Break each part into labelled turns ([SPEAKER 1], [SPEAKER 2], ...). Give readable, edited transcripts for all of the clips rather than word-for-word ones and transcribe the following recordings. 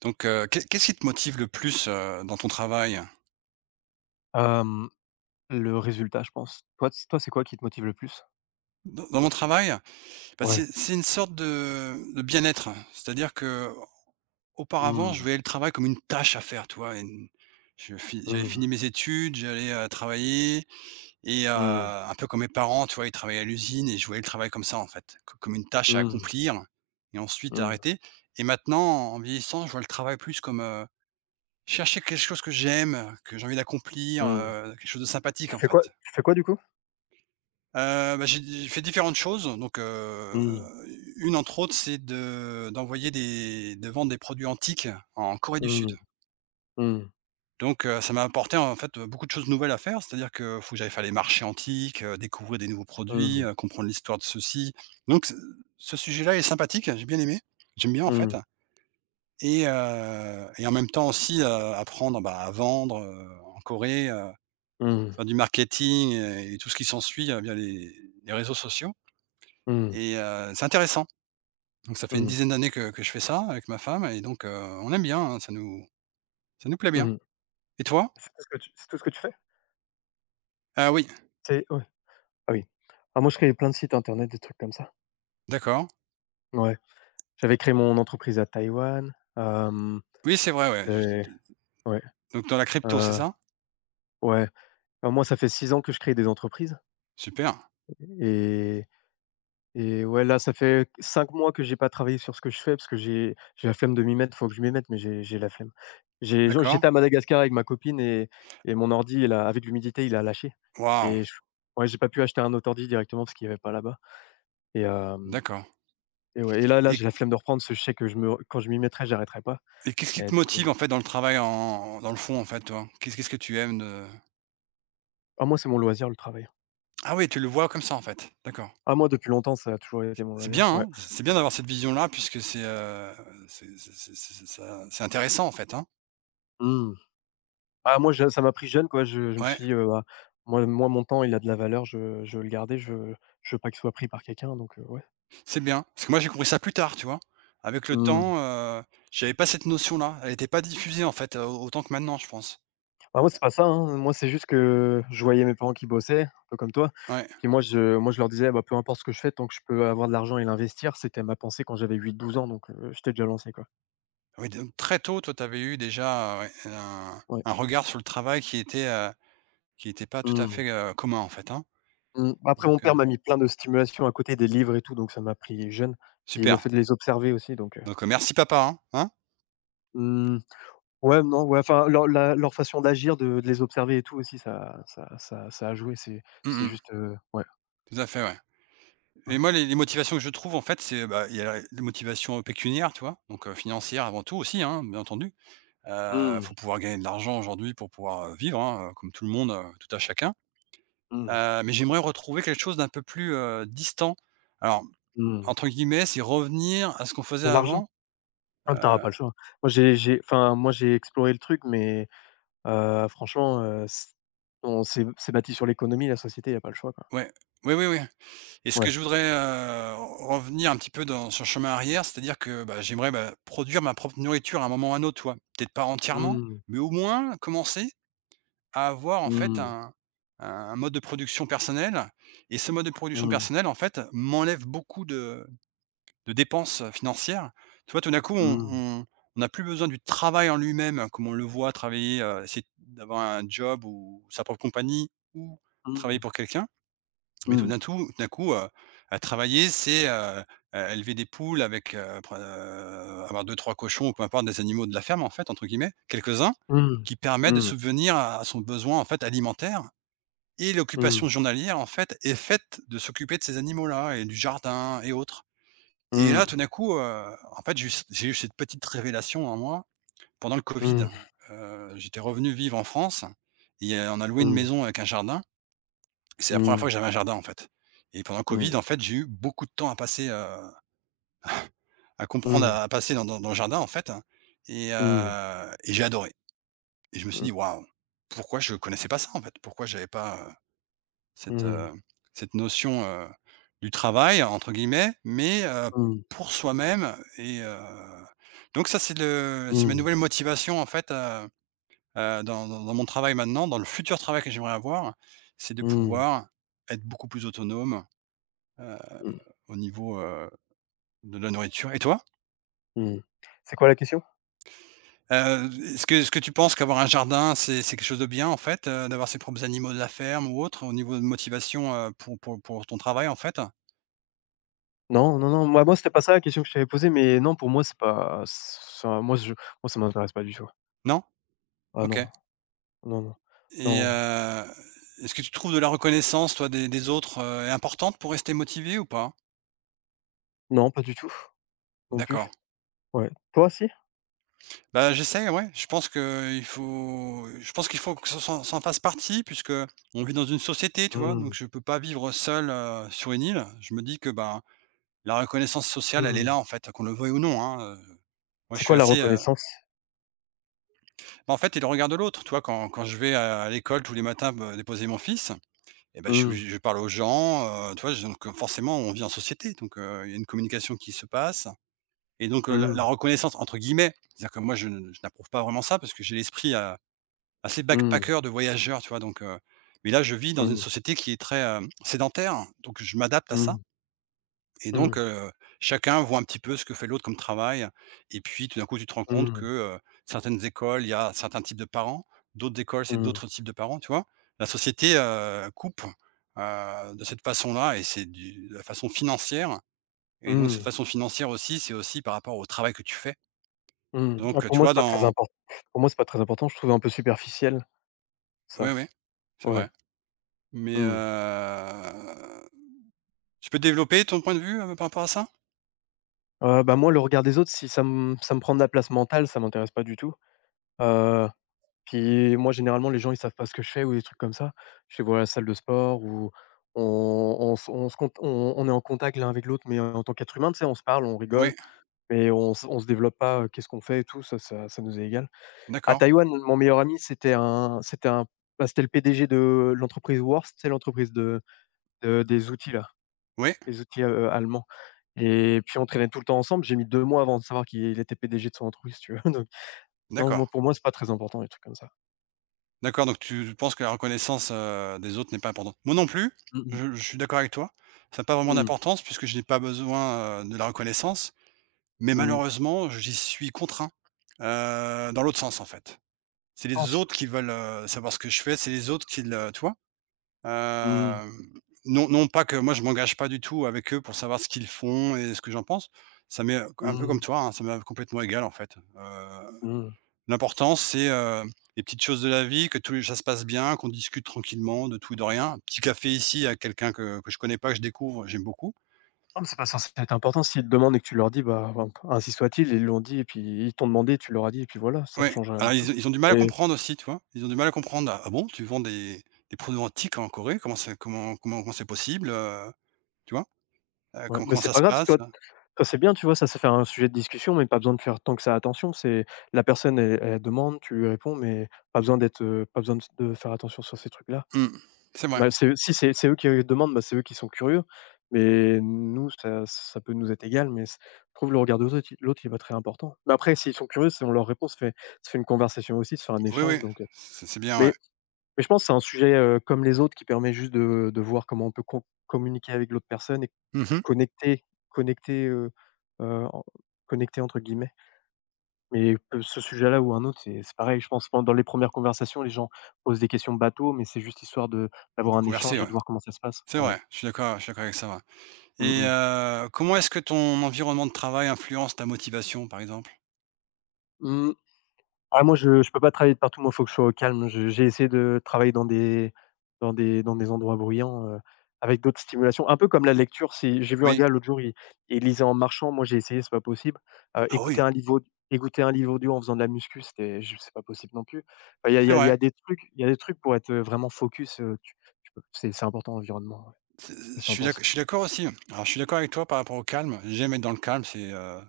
[SPEAKER 1] Donc, qu'est-ce qui te motive le plus, dans ton travail?
[SPEAKER 2] Hem, le résultat, je pense. Toi, c'est quoi qui te motive le plus?
[SPEAKER 1] Dans mon travail, bah,
[SPEAKER 2] Ouais.
[SPEAKER 1] c'est une sorte de bien-être. C'est-à-dire que auparavant,
[SPEAKER 2] Mmh,
[SPEAKER 1] je voyais le travail comme une tâche à faire, tu vois? Une je fi J'avais
[SPEAKER 2] mmh,
[SPEAKER 1] fini mes études, j'allais, travailler et
[SPEAKER 2] mmh,
[SPEAKER 1] un peu comme mes parents, tu vois? Ils travaillaient à l'usine et je voyais le travail comme ça, en fait, co comme une tâche à
[SPEAKER 2] mmh,
[SPEAKER 1] accomplir et ensuite à
[SPEAKER 2] mmh,
[SPEAKER 1] arrêter. Et maintenant, en vieillissant, je vois le travail plus comme, chercher quelque chose que j'aime, que j'ai envie d'accomplir,
[SPEAKER 2] mmh.
[SPEAKER 1] quelque chose de sympathique,
[SPEAKER 2] Tu
[SPEAKER 1] en
[SPEAKER 2] fais
[SPEAKER 1] fait.
[SPEAKER 2] quoi tu fais quoi du coup?
[SPEAKER 1] Bah, j'ai fait différentes choses, donc,
[SPEAKER 2] Mmh,
[SPEAKER 1] une entre autres, c'est de vendre des produits antiques en Corée du
[SPEAKER 2] mmh,
[SPEAKER 1] Sud.
[SPEAKER 2] mmh,
[SPEAKER 1] Donc, ça m'a apporté, en fait, beaucoup de choses nouvelles à faire. C'est-à-dire que faut que j'aille faire les marchés antiques, découvrir des nouveaux produits,
[SPEAKER 2] mmh,
[SPEAKER 1] comprendre l'histoire de ceux-ci. Donc ce sujet-là est sympathique, j'ai bien aimé. J'aime bien, en fait,
[SPEAKER 2] mmh,
[SPEAKER 1] et en même temps aussi, apprendre, bah, à vendre, en Corée,
[SPEAKER 2] mmh,
[SPEAKER 1] faire du marketing, et tout ce qui s'ensuit, via les réseaux sociaux.
[SPEAKER 2] mmh,
[SPEAKER 1] Et, c'est intéressant. Donc ça fait une
[SPEAKER 2] mmh,
[SPEAKER 1] dizaine d'années que je fais ça avec ma femme, et donc, on aime bien, hein, ça nous plaît bien.
[SPEAKER 2] mmh.
[SPEAKER 1] Et toi?
[SPEAKER 2] C'est tout ce que tu c'est tout ce que tu fais?
[SPEAKER 1] Ah oui,
[SPEAKER 2] C'est ouais. Ah oui. Ah moi, je créais plein de sites internet, des trucs comme ça.
[SPEAKER 1] d'accord.
[SPEAKER 2] Ouais. J'avais créé mon entreprise à Taïwan. Hem
[SPEAKER 1] Oui, c'est vrai, ouais. J
[SPEAKER 2] Et ouais,
[SPEAKER 1] Donc, dans la crypto, c'est
[SPEAKER 2] heu,
[SPEAKER 1] ça?
[SPEAKER 2] ouais. Bah, moi, ça fait 6 ans que je crée des entreprises.
[SPEAKER 1] Super,
[SPEAKER 2] et Et ouais, là, ça fait 5 mois que j'ai pas travaillé sur ce que je fais parce que j'ai la flemme de m'y mettre. Faut que je m'y mette, mais j'ai la flemme. J'ai genre,
[SPEAKER 1] d'accord.
[SPEAKER 2] j'étais à Madagascar avec ma copine. Et mon ordi, il a avec l'humidité, il a lâché.
[SPEAKER 1] Waouh,
[SPEAKER 2] Et je Ouais, j'ai pas pu acheter un autre ordi directement parce qu'il y avait pas là-bas. et hem
[SPEAKER 1] d'accord.
[SPEAKER 2] et ouais, et là,
[SPEAKER 1] Et
[SPEAKER 2] j'ai la flemme de reprendre parce que je sais que je me quand je m'y mettrai, j'arrêterai pas.
[SPEAKER 1] et qu'est-ce qui
[SPEAKER 2] et
[SPEAKER 1] te
[SPEAKER 2] du coup,
[SPEAKER 1] motive,
[SPEAKER 2] heu
[SPEAKER 1] en fait, dans le travail, en dans le fond, en fait, toi? Qu'est-ce que tu aimes de
[SPEAKER 2] ah moi, c'est mon loisir, le travail.
[SPEAKER 1] ah oui, tu le vois comme ça, en fait, d'accord.
[SPEAKER 2] Ah moi, depuis longtemps, ça a toujours été mon
[SPEAKER 1] C'est
[SPEAKER 2] loisir,
[SPEAKER 1] bien,
[SPEAKER 2] ouais.
[SPEAKER 1] hein, c'est bien d'avoir cette vision-là, puisque c'est ça, c'est intéressant, en fait, hein?
[SPEAKER 2] Mmh. Ah moi je ça m'a pris jeune quoi, je me
[SPEAKER 1] Ouais.
[SPEAKER 2] suis dit, «Bah, moi mon temps il a de la valeur, je veux le garder, je veux pas qu'il soit pris par quelqu'un», donc ouais.
[SPEAKER 1] C'est bien, parce que moi j'ai compris ça plus tard, tu vois? Avec le
[SPEAKER 2] Mmh.
[SPEAKER 1] temps, j'avais pas cette notion-là, elle était pas diffusée, en fait, autant que maintenant, je pense.
[SPEAKER 2] Bah, moi c'est pas ça, hein, moi c'est juste que je voyais mes parents qui bossaient, un peu comme toi,
[SPEAKER 1] Ouais.
[SPEAKER 2] puis moi je leur disais: «Bah, peu importe ce que je fais, tant que je peux avoir de l'argent et l'investir», c'était ma pensée quand j'avais 8 12 ans, donc j'étais déjà lancé quoi.
[SPEAKER 1] Oui, donc très tôt, toi, tu avais eu déjà, ouais, un
[SPEAKER 2] Ouais.
[SPEAKER 1] un regard sur le travail qui était, pas tout à
[SPEAKER 2] Mmh.
[SPEAKER 1] fait, commun, en fait, hein?
[SPEAKER 2] Mmh. Bah, après
[SPEAKER 1] Donc,
[SPEAKER 2] mon père m'a mis plein de stimulation à côté, des livres et tout, donc ça m'a pris jeune, et le
[SPEAKER 1] super.
[SPEAKER 2] fait de les observer aussi, donc.
[SPEAKER 1] Donc, merci papa, hein, hein?
[SPEAKER 2] Mmh. Ouais, non, ouais, enfin, leur la leur façon d'agir, de les observer et tout aussi, ça a joué, c'est
[SPEAKER 1] Mmh
[SPEAKER 2] c'est
[SPEAKER 1] mh.
[SPEAKER 2] juste, ouais,
[SPEAKER 1] Tout à fait, ouais.
[SPEAKER 2] ouais.
[SPEAKER 1] Et moi, les motivations que je trouve, en fait, c'est, bah, il y a les motivations pécuniaires, tu vois? Donc, financières avant tout aussi, hein, bien entendu.
[SPEAKER 2] Mmh,
[SPEAKER 1] Faut pouvoir gagner de l'argent aujourd'hui pour pouvoir, vivre, hein, comme tout le monde, tout à chacun.
[SPEAKER 2] mmh,
[SPEAKER 1] Mais j'aimerais retrouver quelque chose d'un peu plus, distant. Alors,
[SPEAKER 2] mmh.
[SPEAKER 1] entre guillemets, c'est revenir à ce qu'on faisait
[SPEAKER 2] De l'argent?
[SPEAKER 1] avant,
[SPEAKER 2] Ah, mais tu pas
[SPEAKER 1] heu,
[SPEAKER 2] le choix. Moi, j'ai enfin, moi, j'ai exploré le truc, mais franchement, c on s'est c'est bâti sur l'économie, la société, y a pas le choix, quoi.
[SPEAKER 1] ouais. Oui, oui, oui. Et ce que
[SPEAKER 2] Ouais.
[SPEAKER 1] je voudrais, revenir un petit peu dans sur le chemin arrière, c'est-à-dire que, bah, j'aimerais, bah, produire ma propre nourriture à un moment ou à un autre, tu vois? Peut-être pas entièrement,
[SPEAKER 2] Mmh,
[SPEAKER 1] mais au moins commencer à avoir, en fait,
[SPEAKER 2] mmh,
[SPEAKER 1] un mode de production personnel. Et ce mode de production
[SPEAKER 2] mmh,
[SPEAKER 1] personnel, en fait, m'enlève beaucoup de dépenses financières. Tu vois, tout d'un coup, on
[SPEAKER 2] mmh, mmh,
[SPEAKER 1] on on a plus besoin du travail en lui-même, hein, comme on le voit travailler, essayer d'avoir un job ou sa propre compagnie ou
[SPEAKER 2] mmh,
[SPEAKER 1] travailler pour quelqu'un. Mais tout d'un
[SPEAKER 2] mmh,
[SPEAKER 1] tout tout d'un coup, à travailler, c'est, é élever des poules avec, pre avoir deux trois cochons ou peu importe, des animaux de la «ferme», en fait, entre guillemets, quelques-uns,
[SPEAKER 2] mmh,
[SPEAKER 1] qui permettent de
[SPEAKER 2] mmh,
[SPEAKER 1] subvenir à son besoin, en fait, alimentaire. Et
[SPEAKER 2] mmh,
[SPEAKER 1] l'occupation journalière, en fait, est faite de s'occuper de ces animaux-là et du jardin et autres. Et là, tout
[SPEAKER 2] mmh,
[SPEAKER 1] d'un coup, en fait, j'ai eu cette petite révélation en moi. Pendant le
[SPEAKER 2] mmh,
[SPEAKER 1] Covid,
[SPEAKER 2] mmh,
[SPEAKER 1] j'étais revenu vivre en France et, on a loué une
[SPEAKER 2] mmh,
[SPEAKER 1] maison avec un jardin. C'est la première fois que j'avais un jardin, en fait. Et pendant le
[SPEAKER 2] mmh,
[SPEAKER 1] Covid, en fait, j'ai eu beaucoup de temps à passer, à comprendre, à passer dans le jardin, en fait. et
[SPEAKER 2] mmh,
[SPEAKER 1] heu et j'ai adoré, et je me suis dit: «Waouh! Pourquoi je connaissais pas ça, en fait? Pourquoi j'avais pas, cette,
[SPEAKER 2] mmh,
[SPEAKER 1] heu, cette notion, du «travail», entre guillemets, mais,
[SPEAKER 2] mmh,
[SPEAKER 1] pour soi-même. Et, donc ça c'est le c'est ma
[SPEAKER 2] mmh.
[SPEAKER 1] nouvelle motivation, en fait, dans mon travail maintenant, dans le futur travail que j'aimerais avoir, c'est de
[SPEAKER 2] Mmh.
[SPEAKER 1] pouvoir être beaucoup plus autonome, heu,
[SPEAKER 2] Mmh
[SPEAKER 1] au niveau, de la nourriture. Et toi?
[SPEAKER 2] mh. C'est quoi la question?
[SPEAKER 1] Est-ce que tu penses qu'avoir un jardin, c'est quelque chose de bien, en fait, d'avoir ses propres animaux de la ferme ou autre, au niveau de motivation, pour ton travail, en fait?
[SPEAKER 2] Non, non, non, moi, c'était pas ça la question que je t'avais posée, mais non, pour moi, c'est pas ça. Moi, ça m'intéresse pas du tout.
[SPEAKER 1] Non?
[SPEAKER 2] Ah
[SPEAKER 1] OK.
[SPEAKER 2] non, non, non,
[SPEAKER 1] Et,
[SPEAKER 2] non,
[SPEAKER 1] est-ce que tu trouves de la reconnaissance, toi, des autres, importante pour rester motivé ou pas?
[SPEAKER 2] non, pas du tout, non plus.
[SPEAKER 1] D'accord.
[SPEAKER 2] Ouais. Toi, aussi.
[SPEAKER 1] Bah, j'essaie, ouais. Je pense qu'il faut que ça fasse partie, puisque on vit dans une société, tu vois?
[SPEAKER 2] Mmh.
[SPEAKER 1] Donc je peux pas vivre seul, sur une île. Je me dis que, bah, la reconnaissance sociale, elle est là,
[SPEAKER 2] Mmh.
[SPEAKER 1] en fait, qu'on le veuille ou non, hein. Moi, je
[SPEAKER 2] C'est quoi
[SPEAKER 1] suis
[SPEAKER 2] la
[SPEAKER 1] assez,
[SPEAKER 2] reconnaissance?
[SPEAKER 1] bah, en fait, il y le regard de l'autre, tu vois? Quand je vais à l'école tous les matins, me déposer mon fils, et ben je
[SPEAKER 2] Mmh.
[SPEAKER 1] je parle aux gens, tu vois? Je Donc, forcément, on vit en société, donc, il y a une communication qui se passe. Et donc, la
[SPEAKER 2] Mmh.
[SPEAKER 1] «reconnaissance», entre guillemets, c'est-à-dire que moi, je n'approuve pas vraiment ça parce que j'ai l'esprit, assez
[SPEAKER 2] Mmh.
[SPEAKER 1] backpacker, de voyageur, tu vois? Donc, mais là, je vis dans une
[SPEAKER 2] Mmh.
[SPEAKER 1] société qui est très, sédentaire, donc je m'adapte à ça.
[SPEAKER 2] Mmh.
[SPEAKER 1] Et donc,
[SPEAKER 2] Mmh.
[SPEAKER 1] chacun voit un petit peu ce que fait l'autre comme travail. Et puis tout d'un coup, tu te rends compte que,
[SPEAKER 2] Mmh.
[SPEAKER 1] certaines écoles, il y a certains types de parents, d'autres écoles, c'est
[SPEAKER 2] Mmh.
[SPEAKER 1] d'autres types de parents, tu vois? La société, coupe, de cette façon-là. Et c'est du de la façon financière. Et donc cette
[SPEAKER 2] Mmh.
[SPEAKER 1] façon financière aussi, c'est aussi par rapport au travail que tu fais.
[SPEAKER 2] Mmh. Ah,
[SPEAKER 1] Donc,
[SPEAKER 2] pour
[SPEAKER 1] tu
[SPEAKER 2] moi, c'est
[SPEAKER 1] vois,
[SPEAKER 2] pas très
[SPEAKER 1] dans
[SPEAKER 2] important. Pour moi, c'est pas très important, je trouve un peu superficiel,
[SPEAKER 1] oui,
[SPEAKER 2] ça.
[SPEAKER 1] oui, c'est
[SPEAKER 2] Ouais.
[SPEAKER 1] vrai. Mais, heu
[SPEAKER 2] Mmh.
[SPEAKER 1] Tu peux développer ton point de vue, par rapport à ça?
[SPEAKER 2] Bah, moi, le regard des autres, si ça me prend de la place mentale, ça m'intéresse pas du tout. Heu, Puis moi, généralement, les gens, ils savent pas ce que je fais ou des trucs comme ça. Je les voir la salle de sport ou on on est en contact l'un avec l'autre, mais en tant qu'être humain, tu sais, on se parle, on rigole,
[SPEAKER 1] Oui,
[SPEAKER 2] mais on se développe pas, qu'est-ce qu'on fait et tout, ça nous est égal. À
[SPEAKER 1] d'accord.
[SPEAKER 2] Taïwan, mon meilleur ami, c'était le PDG de l'entreprise WORST, c'est l'entreprise de des outils là,
[SPEAKER 1] Oui,
[SPEAKER 2] les outils, allemands, et puis on traînait tout le temps ensemble. J'ai mis 2 mois avant de savoir qu'il était PDG de son entreprise, si tu veux, donc non, moi,
[SPEAKER 1] d'accord.
[SPEAKER 2] pour moi, c'est pas très important les trucs comme ça.
[SPEAKER 1] D'accord, donc tu penses que la reconnaissance, des autres n'est pas importante. Moi non plus,
[SPEAKER 2] Mmh mh.
[SPEAKER 1] je suis d'accord avec toi. Ça a pas vraiment
[SPEAKER 2] Mmh.
[SPEAKER 1] d'importance puisque je n'ai pas besoin, de la reconnaissance. Mais
[SPEAKER 2] Mmh.
[SPEAKER 1] malheureusement, j'y suis contraint, dans l'autre sens, en fait. C'est
[SPEAKER 2] Je
[SPEAKER 1] les
[SPEAKER 2] pense.
[SPEAKER 1] autres qui veulent, savoir ce que je fais, c'est les autres qui le tu vois?
[SPEAKER 2] Mmh.
[SPEAKER 1] Hem, non, non, pas que moi je m'engage pas du tout avec eux pour savoir ce qu'ils font et ce que j'en pense. Ça m'est un peu
[SPEAKER 2] Mmh.
[SPEAKER 1] comme toi, hein, ça m'est complètement égal, en fait.
[SPEAKER 2] Mmh.
[SPEAKER 1] L'important c'est, les petites choses de la vie, que tout ça se passe bien, qu'on discute tranquillement de tout et de rien. Un petit café ici à quelqu'un que je connais pas, que je découvre, j'aime beaucoup.
[SPEAKER 2] Ah mais c'est pas censé être important. S'ils te demandent et que tu leur dis, bah, enfin, ainsi soit-il, ils l'ont dit et puis ils t'ont demandé, tu leur as dit et puis voilà, ça
[SPEAKER 1] Ouais,
[SPEAKER 2] change rien du
[SPEAKER 1] alors
[SPEAKER 2] tout.
[SPEAKER 1] ils ont du mal à
[SPEAKER 2] et
[SPEAKER 1] comprendre aussi, tu vois? Ils ont du mal à comprendre: «Ah, ah bon, tu vends des produits antiques en Corée? Comment c'est possible?» Tu vois?
[SPEAKER 2] ouais, mais
[SPEAKER 1] Comment
[SPEAKER 2] c'est
[SPEAKER 1] ça
[SPEAKER 2] pas
[SPEAKER 1] se
[SPEAKER 2] grave.
[SPEAKER 1] passe?
[SPEAKER 2] Toi, c'est bien, tu vois? Ça fait un sujet de discussion, mais pas besoin de faire tant que ça attention. C'est la personne, elle demande, tu lui réponds, mais pas besoin d'être, pas besoin de faire attention sur ces trucs-là.
[SPEAKER 1] Mmh, c'est vrai.
[SPEAKER 2] Bah, c'est si c'est eux qui demandent, bah, c'est eux qui sont curieux, mais nous, ça peut nous être égal, mais c je trouve le regard de autres, il l'autre, il est pas très important. Mais après, s'ils sont curieux, si on leur répond, ça fait une conversation aussi, ça fait un
[SPEAKER 1] Oui, oui,
[SPEAKER 2] échange, donc
[SPEAKER 1] c'est bien, ouais.
[SPEAKER 2] mais mais je pense que c'est un sujet, comme les autres, qui permet juste de voir comment on peut communiquer avec l'autre personne et
[SPEAKER 1] Mmh
[SPEAKER 2] connecter connecter, heu heu, en «connecter» entre guillemets. Mais que ce sujet-là ou un autre, c'est pareil, je pense pen dans les premières conversations, les gens posent des questions bateau, mais c'est juste histoire de
[SPEAKER 1] de
[SPEAKER 2] d'avoir un
[SPEAKER 1] converser,
[SPEAKER 2] échange et de
[SPEAKER 1] ouais.
[SPEAKER 2] voir comment ça se passe.
[SPEAKER 1] C'est
[SPEAKER 2] Ouais.
[SPEAKER 1] vrai, je suis d'accord avec ça, ouais.
[SPEAKER 2] Mmh
[SPEAKER 1] Et,
[SPEAKER 2] mh.
[SPEAKER 1] comment est-ce que ton environnement de travail influence ta motivation, par exemple?
[SPEAKER 2] Mmh. Ah moi, je peux pas travailler de partout, moi faut que je sois au calme. Je J'ai essayé de travailler dans des endroits bruyants, avec d'autres stimulations. Un peu comme la lecture, c'est j'ai vu un
[SPEAKER 1] Oui.
[SPEAKER 2] gars l'autre jour, il lisait en marchant, moi j'ai essayé, c'est pas possible. Heu,
[SPEAKER 1] Ah
[SPEAKER 2] écouter
[SPEAKER 1] oui,
[SPEAKER 2] un livre aud Écouter un livre audio en faisant de la muscu, c'est pas possible non plus. Enfin, il y a il y
[SPEAKER 1] c'est
[SPEAKER 2] a il y
[SPEAKER 1] vrai.
[SPEAKER 2] a des trucs il y a des trucs pour être, vraiment focus, tu tu peux c'est important l'environnement, ouais.
[SPEAKER 1] C'est
[SPEAKER 2] Qu'est-ce que tu en penses?
[SPEAKER 1] Je suis d'accord aussi. Alors je suis d'accord avec toi par rapport au calme. J'aime être dans le calme,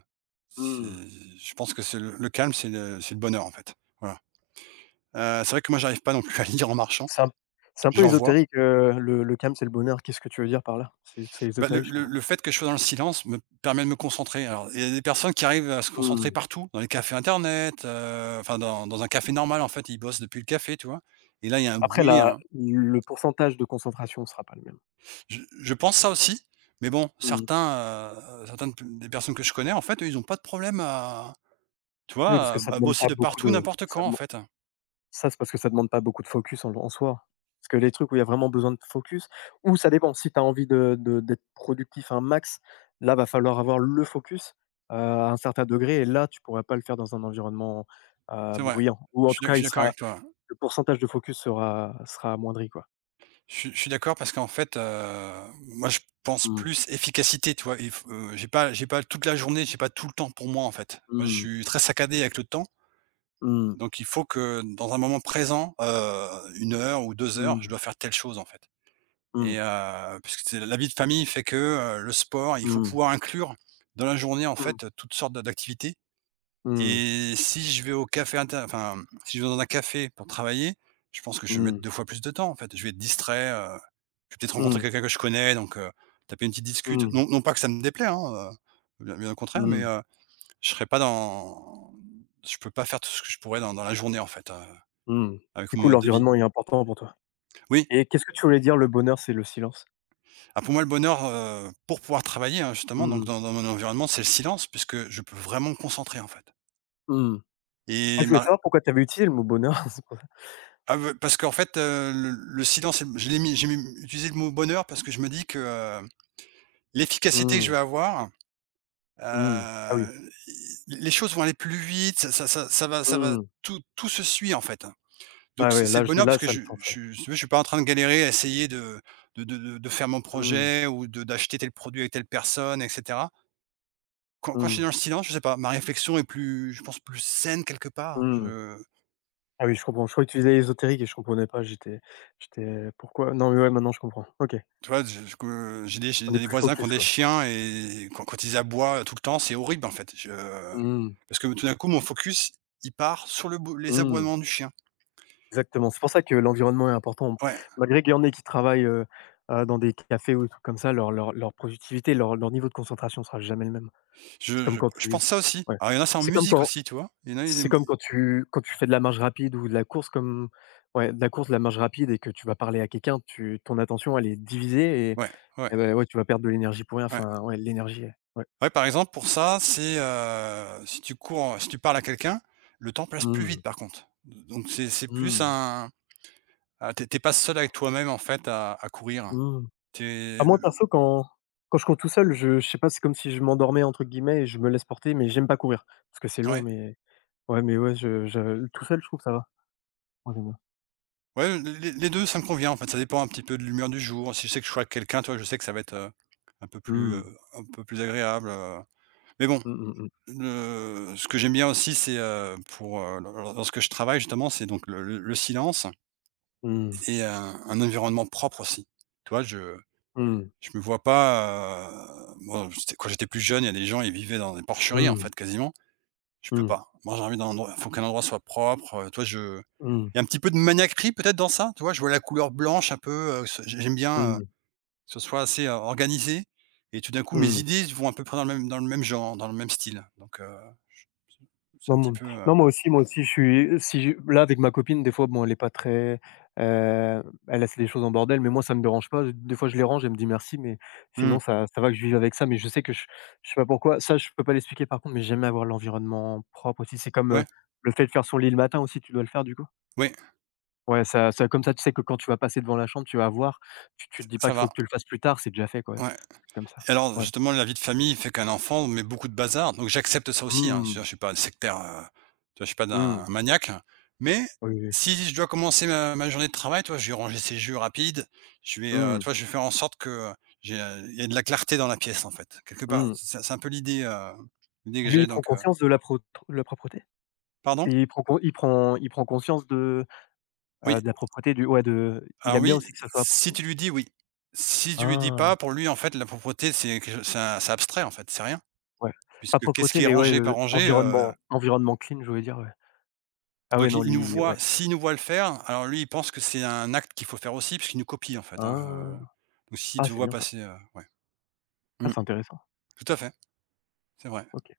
[SPEAKER 1] c'est
[SPEAKER 2] Mmh.
[SPEAKER 1] je pense que c'est le calme, c'est le bonheur, en fait. Voilà. C'est vrai que moi, j'arrive pas non plus à lire en marchant,
[SPEAKER 2] C'est un c'est un peu
[SPEAKER 1] j'en vois.
[SPEAKER 2] ésotérique, le calme, c'est le bonheur. Qu'est-ce que tu veux dire par là? C'est
[SPEAKER 1] Bah, le
[SPEAKER 2] ésotérique, je
[SPEAKER 1] le
[SPEAKER 2] comprends.
[SPEAKER 1] le fait que je sois dans le silence me permet de me concentrer. Alors, il y a des personnes qui arrivent à se concentrer
[SPEAKER 2] Mmh.
[SPEAKER 1] partout, dans les cafés internet, enfin dans un café normal, en fait, ils bossent depuis le café, tu vois? Et là, il y a un
[SPEAKER 2] Après,
[SPEAKER 1] bruit,
[SPEAKER 2] la
[SPEAKER 1] un
[SPEAKER 2] le pourcentage de concentration sera pas le même.
[SPEAKER 1] je pense ça aussi, mais bon,
[SPEAKER 2] Mmh.
[SPEAKER 1] certains, certaines p des personnes que je connais, en fait, eux, ils ont pas de problème à tu
[SPEAKER 2] Oui, parce
[SPEAKER 1] vois,
[SPEAKER 2] que
[SPEAKER 1] à à bosser de partout, n'importe quand, en fait.
[SPEAKER 2] ça, c'est parce que ça demande pas beaucoup de focus en soi. Parce que les trucs où il y a vraiment besoin de focus, ou ça dépend, si tu as envie de d'être productif à un max, là, va falloir avoir le focus, à un certain degré, et là, tu pourras pas le faire dans un environnement,
[SPEAKER 1] C'est vrai.
[SPEAKER 2] bruyant, ou en tout cas,
[SPEAKER 1] Je suis
[SPEAKER 2] il
[SPEAKER 1] d'accord
[SPEAKER 2] sera,
[SPEAKER 1] avec toi.
[SPEAKER 2] le pourcentage de focus sera amoindri, quoi.
[SPEAKER 1] Je suis d'accord parce qu'en fait, moi, je pense
[SPEAKER 2] Mmh.
[SPEAKER 1] plus efficacité, tu vois? Il f j'ai pas toute la journée, j'ai pas tout le temps pour moi, en fait. Moi, je
[SPEAKER 2] Mmh.
[SPEAKER 1] suis très saccadé avec le temps,
[SPEAKER 2] Mmh.
[SPEAKER 1] donc il faut que, dans un moment présent, 1 heure ou 2 heures,
[SPEAKER 2] Mmh.
[SPEAKER 1] je dois faire telle chose, en fait.
[SPEAKER 2] Mmh.
[SPEAKER 1] Et puisque c'est la vie de famille fait que, le sport, il faut
[SPEAKER 2] Mmh.
[SPEAKER 1] pouvoir inclure dans la journée, en
[SPEAKER 2] Mmh.
[SPEAKER 1] fait, toutes sortes de d'activités.
[SPEAKER 2] Mmh.
[SPEAKER 1] Et si je vais au café si je vais dans un café pour travailler, je pense que je vais
[SPEAKER 2] Mmh.
[SPEAKER 1] mettre 2 fois plus de temps, en fait. Je vais être distrait, je vais peut-être rencontrer
[SPEAKER 2] Mmh.
[SPEAKER 1] quelqu'un que je connais, donc taper une petite discute.
[SPEAKER 2] Mmh.
[SPEAKER 1] Non, non, pas que ça me déplaît, hein, bien bien au contraire, mais
[SPEAKER 2] Mmh.
[SPEAKER 1] je serais pas dans je peux pas faire tout ce que je pourrais dans la journée, en fait,
[SPEAKER 2] Mmh.
[SPEAKER 1] avec
[SPEAKER 2] Du
[SPEAKER 1] mon
[SPEAKER 2] coup,
[SPEAKER 1] mode de vie.
[SPEAKER 2] l'environnement est important pour toi.
[SPEAKER 1] Oui.
[SPEAKER 2] Et qu'est-ce que tu voulais dire, le bonheur, c'est le silence?
[SPEAKER 1] Ah, pour moi, le bonheur, pour pouvoir travailler, hein, justement, donc
[SPEAKER 2] Mmh.
[SPEAKER 1] dans mon environnement, c'est le silence puisque je peux vraiment me concentrer, en fait.
[SPEAKER 2] Mmh. Ah,
[SPEAKER 1] Et
[SPEAKER 2] je voulais
[SPEAKER 1] ma
[SPEAKER 2] savoir pourquoi tu avais utilisé le mot bonheur, c'est pour ça.
[SPEAKER 1] ah ve Parce qu'en fait, le silence, et je l'ai mis j'ai même utilisé le mot bonheur parce que je me dis que, l'efficacité que je
[SPEAKER 2] Mmh.
[SPEAKER 1] vais avoir,
[SPEAKER 2] Mmh. Ah oui.
[SPEAKER 1] heu, les choses vont aller plus vite, ça va,
[SPEAKER 2] Mmh.
[SPEAKER 1] tout se suit, en fait.
[SPEAKER 2] Ah
[SPEAKER 1] Donc c'est
[SPEAKER 2] ouais,
[SPEAKER 1] c'est
[SPEAKER 2] là,
[SPEAKER 1] le
[SPEAKER 2] je
[SPEAKER 1] bonheur
[SPEAKER 2] là,
[SPEAKER 1] parce que,
[SPEAKER 2] ça a le sens, ouais.
[SPEAKER 1] je si tu veux, je suis pas en train de galérer à essayer de faire mon
[SPEAKER 2] Mmh.
[SPEAKER 1] projet ou de d'acheter tel produit avec telle personne, etc. Quand je suis
[SPEAKER 2] Mmh.
[SPEAKER 1] dans le silence, je sais pas, ma réflexion est plus, je pense, plus saine quelque part.
[SPEAKER 2] Mmh.
[SPEAKER 1] Je
[SPEAKER 2] Ah oui, je comprends. Je crois que tu disais ésotérique et je comprenais pas. J'étais, pourquoi? Non, mais ouais, maintenant je comprends. OK.
[SPEAKER 1] Tu vois, je que j'ai des j'ai
[SPEAKER 2] On est
[SPEAKER 1] des
[SPEAKER 2] plus
[SPEAKER 1] voisins qui ont
[SPEAKER 2] focus,
[SPEAKER 1] des
[SPEAKER 2] quoi.
[SPEAKER 1] chiens, et quand ils aboient tout le temps, c'est horrible, en fait. Je
[SPEAKER 2] Mmh.
[SPEAKER 1] Parce que tout d'un coup, mon focus, il part sur le bo les
[SPEAKER 2] Mmh.
[SPEAKER 1] aboiements du chien.
[SPEAKER 2] Exactement, c'est pour ça que l'environnement est important.
[SPEAKER 1] Ouais,
[SPEAKER 2] Malgré qu'il y en ait qui travaillent, dans des cafés ou des trucs comme ça, leur productivité, leur niveau de concentration sera jamais le même. C'est
[SPEAKER 1] je
[SPEAKER 2] comme
[SPEAKER 1] je
[SPEAKER 2] quand
[SPEAKER 1] je
[SPEAKER 2] tu
[SPEAKER 1] pense ça aussi.
[SPEAKER 2] Ouais,
[SPEAKER 1] Alors il y en a, c'est en
[SPEAKER 2] c'est comme
[SPEAKER 1] musique
[SPEAKER 2] quand
[SPEAKER 1] aussi, tu vois? Il y en a, ils
[SPEAKER 2] c'est
[SPEAKER 1] aiment
[SPEAKER 2] comme quand tu fais de la marche rapide ou de la course, de la marche rapide et que tu vas parler à quelqu'un, tu ton attention, elle est divisée. et
[SPEAKER 1] ouais, ouais,
[SPEAKER 2] et bah, ouais, tu vas perdre de l'énergie pour rien.
[SPEAKER 1] ouais.
[SPEAKER 2] Enfin, ouais, l'énergie, ouais.
[SPEAKER 1] Ouais, par exemple, pour ça, c'est, si tu parles à quelqu'un, le temps passe plus
[SPEAKER 2] Mmh.
[SPEAKER 1] vite, par contre. Donc c'est plus
[SPEAKER 2] Mmh.
[SPEAKER 1] un. Ah, tu es pas seul avec toi-même, en fait, à courir.
[SPEAKER 2] Mmh.
[SPEAKER 1] Tu
[SPEAKER 2] À moi
[SPEAKER 1] le
[SPEAKER 2] perso, quand je cours tout seul, je sais pas, c'est comme si je «m'endormais» entre guillemets et je me laisse porter, mais j'aime pas courir parce que c'est long.
[SPEAKER 1] Ouais.
[SPEAKER 2] Ouais, mais ouais, je trouve que ça va. Moi j'aime bien.
[SPEAKER 1] Ouais, les 2, ça me convient, en fait, ça dépend un petit peu de l'humeur du jour. Si je sais que je suis avec quelqu'un, toi, je sais que ça va être, un peu plus, heu,
[SPEAKER 2] Mmh.
[SPEAKER 1] un peu plus agréable, mais bon,
[SPEAKER 2] Mmh, mmh mh.
[SPEAKER 1] le ce que j'aime bien aussi, c'est, pour, lorsque je travaille, justement, c'est donc le silence
[SPEAKER 2] Mmh.
[SPEAKER 1] et un environnement propre aussi. Tu vois, je
[SPEAKER 2] Mmh.
[SPEAKER 1] je me vois pas, bon, j'étais quand j'étais plus jeune, il y a des gens, ils vivaient dans des porcheries, en
[SPEAKER 2] Mmh.
[SPEAKER 1] fait, quasiment. Je peux
[SPEAKER 2] Mmh.
[SPEAKER 1] pas. Moi, j'ai envie d'un endroit, faut qu'un endroit soit propre, tu Je
[SPEAKER 2] Mmh.
[SPEAKER 1] il y a un petit peu de maniaquerie peut-être dans ça, tu vois? Je vois la couleur blanche un peu, ce j'aime bien, que
[SPEAKER 2] Mmh.
[SPEAKER 1] ce soit assez, organisé, et tout d'un coup mes
[SPEAKER 2] Mmh.
[SPEAKER 1] idées vont à peu près dans le même genre, dans le même style, donc je c'est
[SPEAKER 2] Non,
[SPEAKER 1] un petit
[SPEAKER 2] mon
[SPEAKER 1] peu,
[SPEAKER 2] non, moi aussi, je suis si je- là, avec ma copine, des fois, bon, elle est pas très, elle laisse les choses en bordel, mais moi, ça me dérange pas. Des fois, je les range, elle me dit: «Merci», mais
[SPEAKER 1] mmh,
[SPEAKER 2] sinon, ça va que je vive avec ça, mais je sais pas pourquoi. Ça, je peux pas l'expliquer, par contre, mais j'aime avoir l'environnement propre aussi. C'est comme,
[SPEAKER 1] ouais,
[SPEAKER 2] le fait de faire son lit le matin aussi, tu dois le faire, du coup?
[SPEAKER 1] oui,
[SPEAKER 2] Ouais, ça ça comme ça, tu sais que quand tu vas passer devant la chambre, tu vas voir, tu te dis pas
[SPEAKER 1] ça
[SPEAKER 2] qu'il faut
[SPEAKER 1] va,
[SPEAKER 2] que tu le fasses plus tard, c'est déjà fait, quoi.
[SPEAKER 1] ouais.
[SPEAKER 2] Comme ça.
[SPEAKER 1] Alors
[SPEAKER 2] Ouais.
[SPEAKER 1] justement, la vie de famille fait qu'un enfant met beaucoup de bazar, donc j'accepte ça aussi, hein. Je veux
[SPEAKER 2] Mmh,
[SPEAKER 1] dire, je suis pas un sectaire, tu vois? Je suis pas
[SPEAKER 2] mmh,
[SPEAKER 1] d'un maniaque, mais
[SPEAKER 2] oui, oui.
[SPEAKER 1] si je dois commencer ma journée de travail, tu vois? Je vais ranger ses jeux rapides, je vais,
[SPEAKER 2] Mmh,
[SPEAKER 1] tu vois? Je vais faire en sorte que il y ait de la clarté dans la pièce, en fait, quelque part.
[SPEAKER 2] mmh.
[SPEAKER 1] C'est un peu l'idée, l'idée que
[SPEAKER 2] Lui, il
[SPEAKER 1] j'ai,
[SPEAKER 2] prend
[SPEAKER 1] donc,
[SPEAKER 2] conscience de la propreté?
[SPEAKER 1] pardon?
[SPEAKER 2] Et il prend conscience de, heu,
[SPEAKER 1] Oui,
[SPEAKER 2] de la propreté du ouais, de il
[SPEAKER 1] alors
[SPEAKER 2] aime bien
[SPEAKER 1] oui,
[SPEAKER 2] aussi que ça soit,
[SPEAKER 1] si tu lui dis, oui. Si tu lui dis
[SPEAKER 2] ah!
[SPEAKER 1] pas, pour lui, en fait, la propreté, c'est quelque chose c'est un c'est abstrait, en fait, c'est rien
[SPEAKER 2] Ouais. Pas
[SPEAKER 1] puisque qu'est-ce
[SPEAKER 2] propreté,
[SPEAKER 1] qui est
[SPEAKER 2] mais ouais,
[SPEAKER 1] rangé, pas
[SPEAKER 2] le
[SPEAKER 1] rangé,
[SPEAKER 2] environnement clean, je voulais dire, ouais. Ah ouais,
[SPEAKER 1] Donc
[SPEAKER 2] non,
[SPEAKER 1] il nous
[SPEAKER 2] lui, ouais.
[SPEAKER 1] voit s'il nous voit le faire, alors lui, il pense que c'est un acte qu'il faut faire aussi puisqu'il nous copie, en fait, hein,
[SPEAKER 2] Ah!
[SPEAKER 1] donc s'il
[SPEAKER 2] Ah,
[SPEAKER 1] te
[SPEAKER 2] c'est
[SPEAKER 1] voit
[SPEAKER 2] bien ça.
[SPEAKER 1] passer, ouais.
[SPEAKER 2] Ah,
[SPEAKER 1] Mmh.
[SPEAKER 2] c'est intéressant.
[SPEAKER 1] Tout à fait, c'est vrai.
[SPEAKER 2] OK.